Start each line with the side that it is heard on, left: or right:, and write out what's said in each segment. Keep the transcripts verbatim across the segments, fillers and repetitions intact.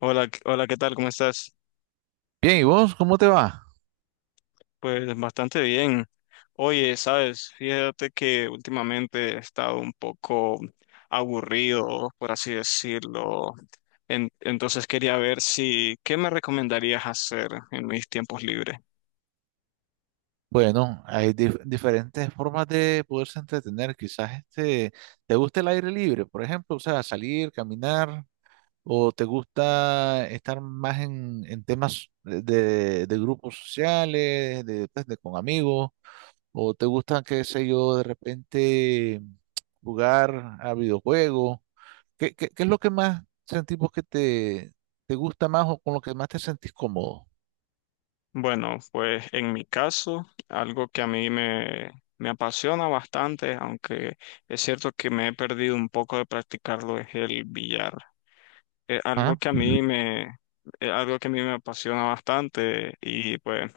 left: Hola, ¿qué- hola, ¿qué tal? ¿Cómo estás?
right: Bien, ¿y vos cómo te va?
left: Pues bastante bien. Oye, sabes, fíjate que últimamente he estado un poco aburrido, por así decirlo. En- entonces quería ver, si, ¿qué me recomendarías hacer en mis tiempos libres?
right: Bueno, hay dif- diferentes formas de poderse entretener. Quizás este, te gusta el aire libre, por ejemplo, o sea, salir, caminar, o te gusta estar más en, en temas de, de- de grupos sociales, de, pues, de con amigos, o te gusta, qué sé yo, de repente jugar a videojuegos. ¿Qué, qué, qué es lo que más sentimos que te, te gusta más o con lo que más te sentís cómodo?
left: Bueno, pues en mi caso, algo que a mí me, me apasiona bastante, aunque es cierto que me he perdido un poco de practicarlo, es el billar. Es algo
right: ¿Ah?
left: que a mí me, es algo que a mí me apasiona bastante y pues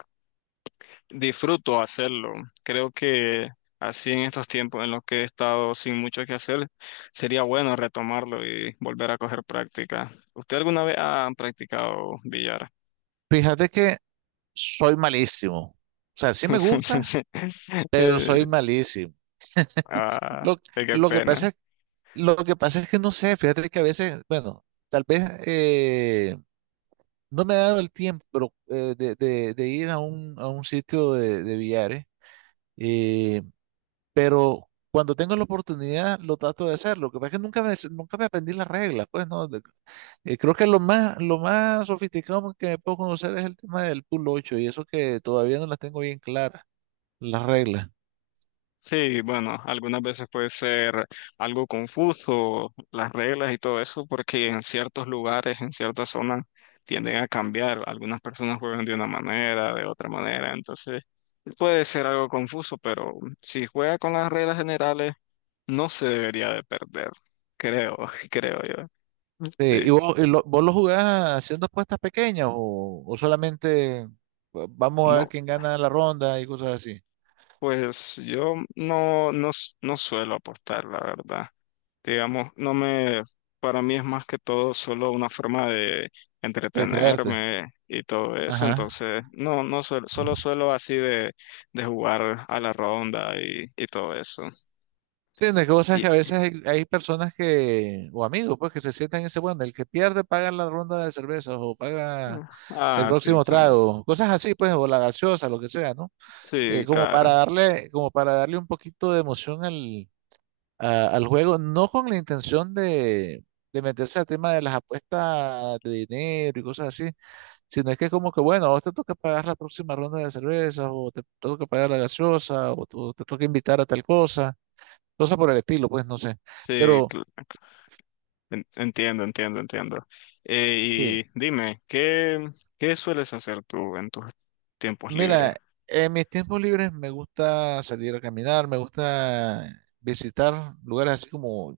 left: disfruto hacerlo. Creo que así, en estos tiempos en los que he estado sin mucho que hacer, sería bueno retomarlo y volver a coger práctica. ¿Usted alguna vez ha practicado billar?
right: Fíjate que soy malísimo. O sea, sí me gusta, pero
left: Eh,
right: soy malísimo.
left: ah,
right: Lo,
left: qué
right: lo que
left: pena.
right: pasa es, lo que pasa es que no sé, fíjate que a veces, bueno, tal vez eh, no me ha dado el tiempo pero, eh, de, de- de ir a un, a un sitio de, de billares, eh, pero cuando tengo la oportunidad lo trato de hacer. Lo que pasa es que nunca me, nunca me aprendí las reglas, pues, ¿no? De- eh, creo que lo más, lo más sofisticado que me puedo conocer es el tema del pool ocho, y eso que todavía no las tengo bien claras, las reglas.
left: Sí, bueno, algunas veces puede ser algo confuso las reglas y todo eso, porque en ciertos lugares, en ciertas zonas, tienden a cambiar. Algunas personas juegan de una manera, de otra manera, entonces puede ser algo confuso, pero si juega con las reglas generales, no se debería de perder, creo, creo yo.
right: Sí,
left: Sí,
right: ¿y vos, y lo- vos lo jugás haciendo apuestas pequeñas, o, o solamente pues, vamos a ver
left: no,
right: quién gana la ronda y cosas así?
left: pues yo no, no, s- no suelo apostar, la verdad. Digamos, no me, para mí es más que todo solo una forma de
right: Para distraerte.
left: entretenerme y todo eso,
right: Ajá.
left: entonces no, no suelo, solo suelo así de, de jugar a la ronda y, y todo eso.
right: Sí, no, es que vos sabes
left: Y,
right: que a veces hay, hay personas que, o amigos, pues, que se sientan en ese, bueno, el que pierde paga la ronda de cervezas o paga el
left: ah, sí,
right: próximo
left: también.
right: trago, cosas así, pues, o la gaseosa, lo que sea, ¿no?
left: Sí,
right: Eh, como para
left: claro.
right: darle, como para darle un poquito de emoción al, a- al juego, no con la intención de, de meterse al tema de las apuestas de dinero y cosas así, sino es que como que, bueno, a vos te toca pagar la próxima ronda de cerveza, o te toca pagar la gaseosa, o tú- te toca invitar a tal cosa, cosas por el estilo, pues no sé.
left: Sí,
right: Pero
left: cl- en- entiendo, entiendo, entiendo. Eh,
right: sí,
left: y dime, ¿qué, qué sueles hacer tú en tus tiempos libres?
right: mira, en mis tiempos libres me gusta salir a caminar, me gusta visitar lugares así como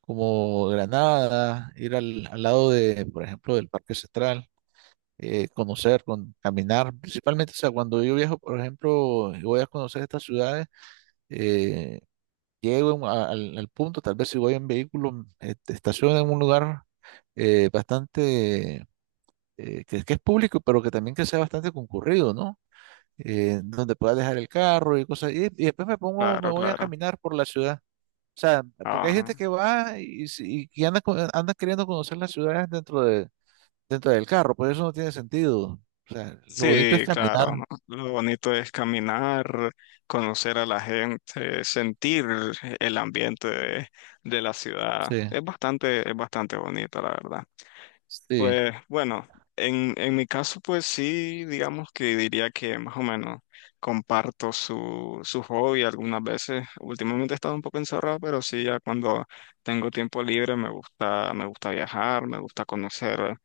right: como Granada, ir al, al lado de, por ejemplo, del Parque Central. eh, conocer, con, caminar, principalmente, o sea, cuando yo viajo, por ejemplo, y voy a conocer estas ciudades, eh, llego a- al, al punto, tal vez si voy en vehículo, mm, este, estaciono en un lugar eh, bastante, eh, que, que es público, pero que también que sea bastante concurrido, ¿no? Eh, donde pueda dejar el carro y cosas, y, y después me pongo, me
left: Claro,
right: voy a
left: claro.
right: caminar por la ciudad. O sea, porque hay gente
left: Ah.
right: que va y, si- y que anda, con- anda queriendo conocer las ciudades dentro de dentro del carro, pues eso no tiene sentido. O sea, lo bonito es
left: Sí, claro,
right: caminar.
left: ¿no? Lo bonito es caminar, conocer a la gente, sentir el ambiente de, de la ciudad.
right: Sí,
left: Es bastante, es bastante bonito, la verdad.
right: sí.
left: Pues bueno, en, en mi caso, pues sí, digamos que diría que más o menos comparto su, su hobby algunas veces. Últimamente he estado un poco encerrado, pero sí, ya cuando tengo tiempo libre me gusta, me gusta viajar, me gusta conocer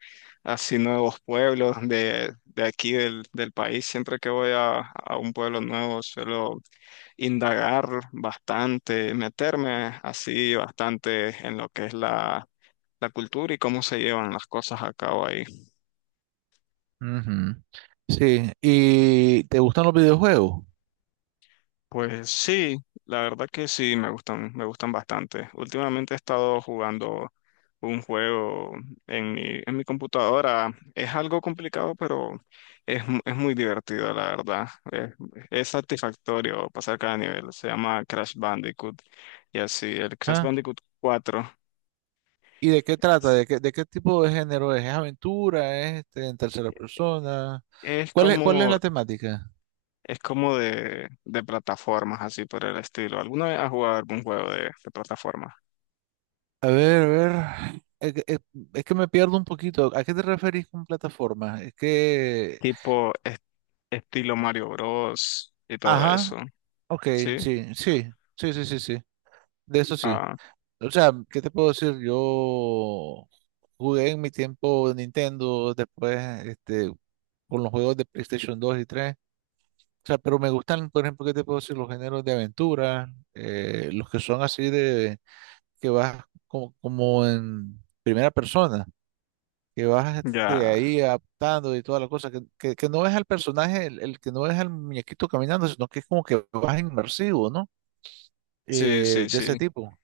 left: así nuevos pueblos de, de aquí del, del país. Siempre que voy a, a un pueblo nuevo suelo indagar bastante, meterme así bastante en lo que es la cultura y cómo se llevan las cosas a cabo ahí.
right: Ujú. Sí, ¿y te gustan los videojuegos?
left: Pues sí, la verdad que sí, me gustan, me gustan bastante. Últimamente he estado jugando un juego en mi, en mi computadora. Es algo complicado, pero es, mu- es muy divertido, la verdad. Es, es satisfactorio pasar cada nivel. Se llama Crash Bandicoot y así, el Crash
right: ¿Ah?
left: Bandicoot cuatro.
right: ¿Y de qué trata? ¿De qué, de qué tipo de género es? ¿Es aventura? ¿Es este, en tercera persona?
left: Es
right: ¿Cuál es, cuál es
left: como,
right: la temática?
left: es como de, de plataformas, así por el estilo. ¿Alguna vez has jugado algún juego de, de plataformas?
right: A ver, a ver. Es que, es- es que me pierdo un poquito. ¿A qué te referís con plataforma? Es que
left: Tipo est- estilo Mario Bros. Y todo eso,
right: Ajá, ok,
left: ¿sí?
right: sí, sí, sí, sí, sí, sí. De eso sí.
left: Ah,
right: O sea, ¿qué te puedo decir? Yo jugué en mi tiempo Nintendo, después este, con los juegos de PlayStation dos y tres. O sea, pero me gustan, por ejemplo, ¿qué te puedo decir? Los géneros de aventura, eh, los que son así de que vas como, como en primera persona, que vas este,
left: ya,
right: ahí adaptando y toda la cosa, que, que, que no es al personaje, el, el que no es al muñequito caminando, sino que es como que vas inmersivo, ¿no?
left: sí,
right: Eh,
left: sí,
right: de ese
left: sí,
right: tipo.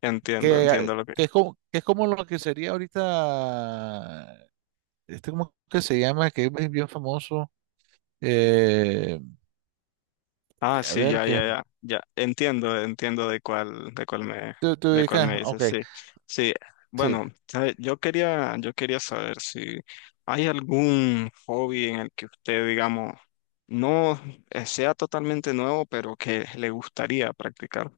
left: entiendo,
right: que,
left: entiendo lo que...
right: que es como, que es como lo que sería ahorita, este como que se llama, que es bien famoso, eh,
left: Ah,
right: a
left: sí,
right: ver,
left: ya,
right: que
left: ya, ya, ya, entiendo, entiendo de cuál, de cuál me,
right: tú, tú
left: de cuál
right: dices,
left: me dices,
right: ok,
left: sí, sí,
right: sí,
left: bueno, ¿sabe? Yo quería, yo quería saber si hay algún hobby en el que usted, digamos, no eh, sea totalmente nuevo, pero que le gustaría practicar.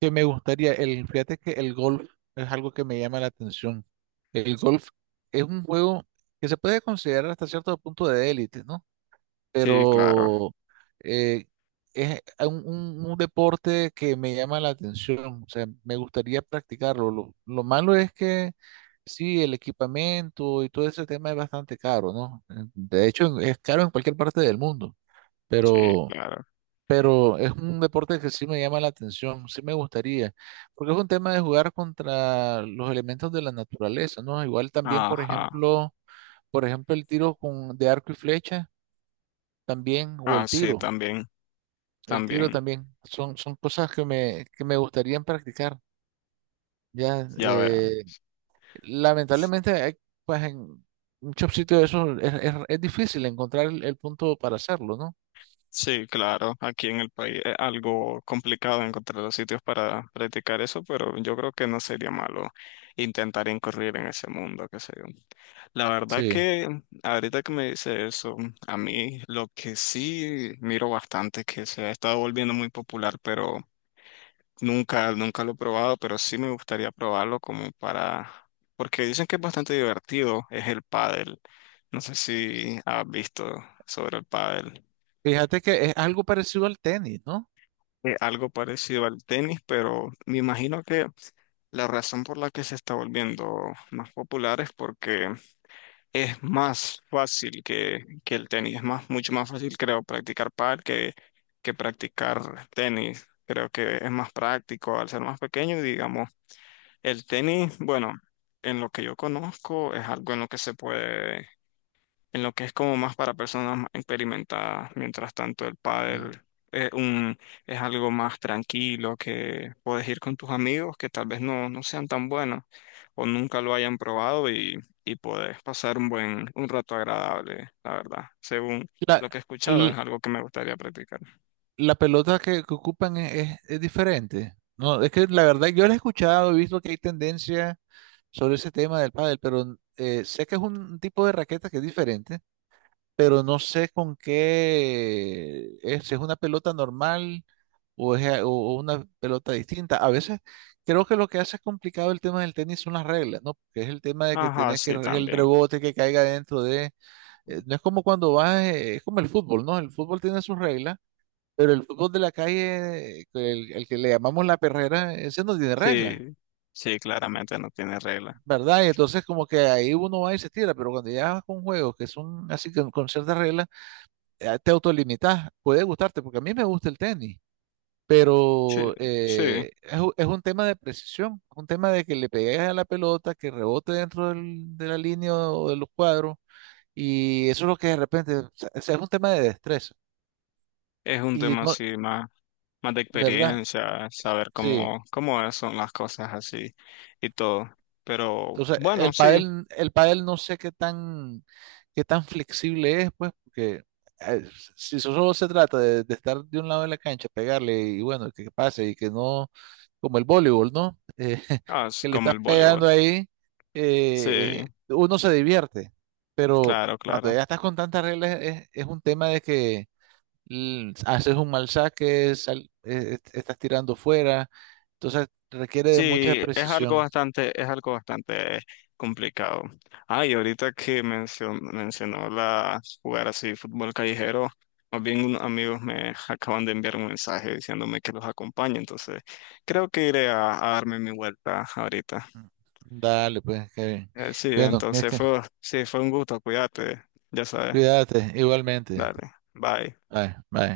right: que me gustaría, el, fíjate que el golf es algo que me llama la atención. El golf es un juego que se puede considerar hasta cierto punto de élite, ¿no?
left: Sí, claro,
right: Pero eh, es un, un- un deporte que me llama la atención, o sea, me gustaría practicarlo. Lo, lo malo es que sí, el equipamiento y todo ese tema es bastante caro, ¿no? Eh, de hecho, es caro en cualquier parte del mundo,
left: sí,
right: pero,
left: claro.
right: pero es un deporte que sí me llama la atención, sí me gustaría, porque es un tema de jugar contra los elementos de la naturaleza, ¿no? Igual también, por
left: Ajá,
right: ejemplo, por ejemplo, el tiro con, de arco y flecha también, o
left: ah,
right: el
left: sí,
right: tiro.
left: también.
right: El tiro
left: También,
right: también. Son, son cosas que me, que me gustarían practicar. Ya,
left: ya vea.
right: eh, lamentablemente, hay, pues en muchos sitios de esos es, es- es difícil encontrar el, el punto para hacerlo, ¿no?
left: Sí, claro, aquí en el país es algo complicado encontrar los sitios para practicar eso, pero yo creo que no sería malo intentar incurrir en ese mundo, qué sé yo. La verdad
right: Sí.
left: que ahorita que me dice eso, a mí lo que sí miro bastante es que se ha estado volviendo muy popular, pero nunca, nunca lo he probado, pero sí me gustaría probarlo, como para, porque dicen que es bastante divertido, es el pádel. No sé si has visto sobre el pádel.
right: Fíjate que es algo parecido al tenis, ¿no?
left: Es algo parecido al tenis, pero me imagino que la razón por la que se está volviendo más popular es porque es más fácil que, que el tenis. Es más, mucho más fácil, creo, practicar pádel que, que practicar tenis. Creo que es más práctico al ser más pequeño, y digamos. El tenis, bueno, en lo que yo conozco es algo en lo que se puede, en lo que es como más para personas más experimentadas, mientras tanto el pádel
right: Mm.
left: es un, es algo más tranquilo que puedes ir con tus amigos que tal vez no, no sean tan buenos o nunca lo hayan probado y, y puedes pasar un buen, un rato agradable, la verdad. Según
right: La,
left: lo que he escuchado, es
right: l-
left: algo que me gustaría practicar.
right: la pelota que, que ocupan es, es- es diferente. No, es que la verdad yo la he escuchado, he visto que hay tendencia sobre ese tema del pádel, pero eh, sé que es un tipo de raqueta que es diferente, pero no sé con qué es, si es una pelota normal o es a- o- o una pelota distinta. A veces creo que lo que hace complicado el tema del tenis son las reglas, ¿no? Porque es el tema de que
left: Ajá,
right: tenés que
left: sí,
right: re- el
left: también.
right: rebote que caiga dentro de, eh, no es como cuando vas, eh, es como el fútbol, ¿no? El fútbol tiene sus reglas, pero el fútbol de la calle, eh, el, el que le llamamos la perrera, ese no tiene reglas.
left: Sí, sí, claramente no tiene regla.
right: ¿Verdad? Y entonces como que ahí uno va y se tira, pero cuando ya vas con juegos que son así con, con ciertas reglas, eh, te autolimitas, puede gustarte, porque a mí me gusta el tenis,
left: Sí,
right: pero
left: sí,
right: eh, es, u- es un tema de precisión, un tema de que le pegues a la pelota, que rebote dentro del- de la línea o de los cuadros, y eso es lo que de repente, o sea, es un tema de destreza,
left: es un
right: y
left: tema
right: no,
left: así más, más de
right: ¿verdad?
left: experiencia, saber
right: Sí.
left: cómo, cómo es- son las cosas así y todo. Pero
right: Entonces,
left: bueno,
right: el
left: sí,
right: pádel, el pádel no sé qué tan, qué tan flexible es, pues, porque eh, si eso solo se trata de, de estar de un lado de la cancha, pegarle y bueno, que pase y que no, como el voleibol, ¿no? Eh,
left: ah, es
right: que le
left: como
right: estás
left: el voleibol.
right: pegando ahí, eh,
left: Sí,
right: eh, uno se divierte, pero
left: claro,
right: cuando
left: claro.
right: ya estás con tantas reglas es, es un tema de que l- haces un mal saque, sal- eh, estás tirando fuera, entonces requiere de mucha
left: Sí, es algo
right: precisión.
left: bastante, es algo bastante complicado. Ah, y ahorita que mencio- mencionó la jugar así fútbol callejero, más bien unos amigos me acaban de enviar un mensaje diciéndome que los acompañe, entonces creo que iré a, a darme mi vuelta ahorita.
right: Dale, pues, Kevin.
left: Eh, sí,
right: Bueno, es
left: entonces
right: que
left: fue, sí, fue un gusto, cuídate, ya sabes,
right: cuídate igualmente.
left: dale, bye.
right: Bye, bye.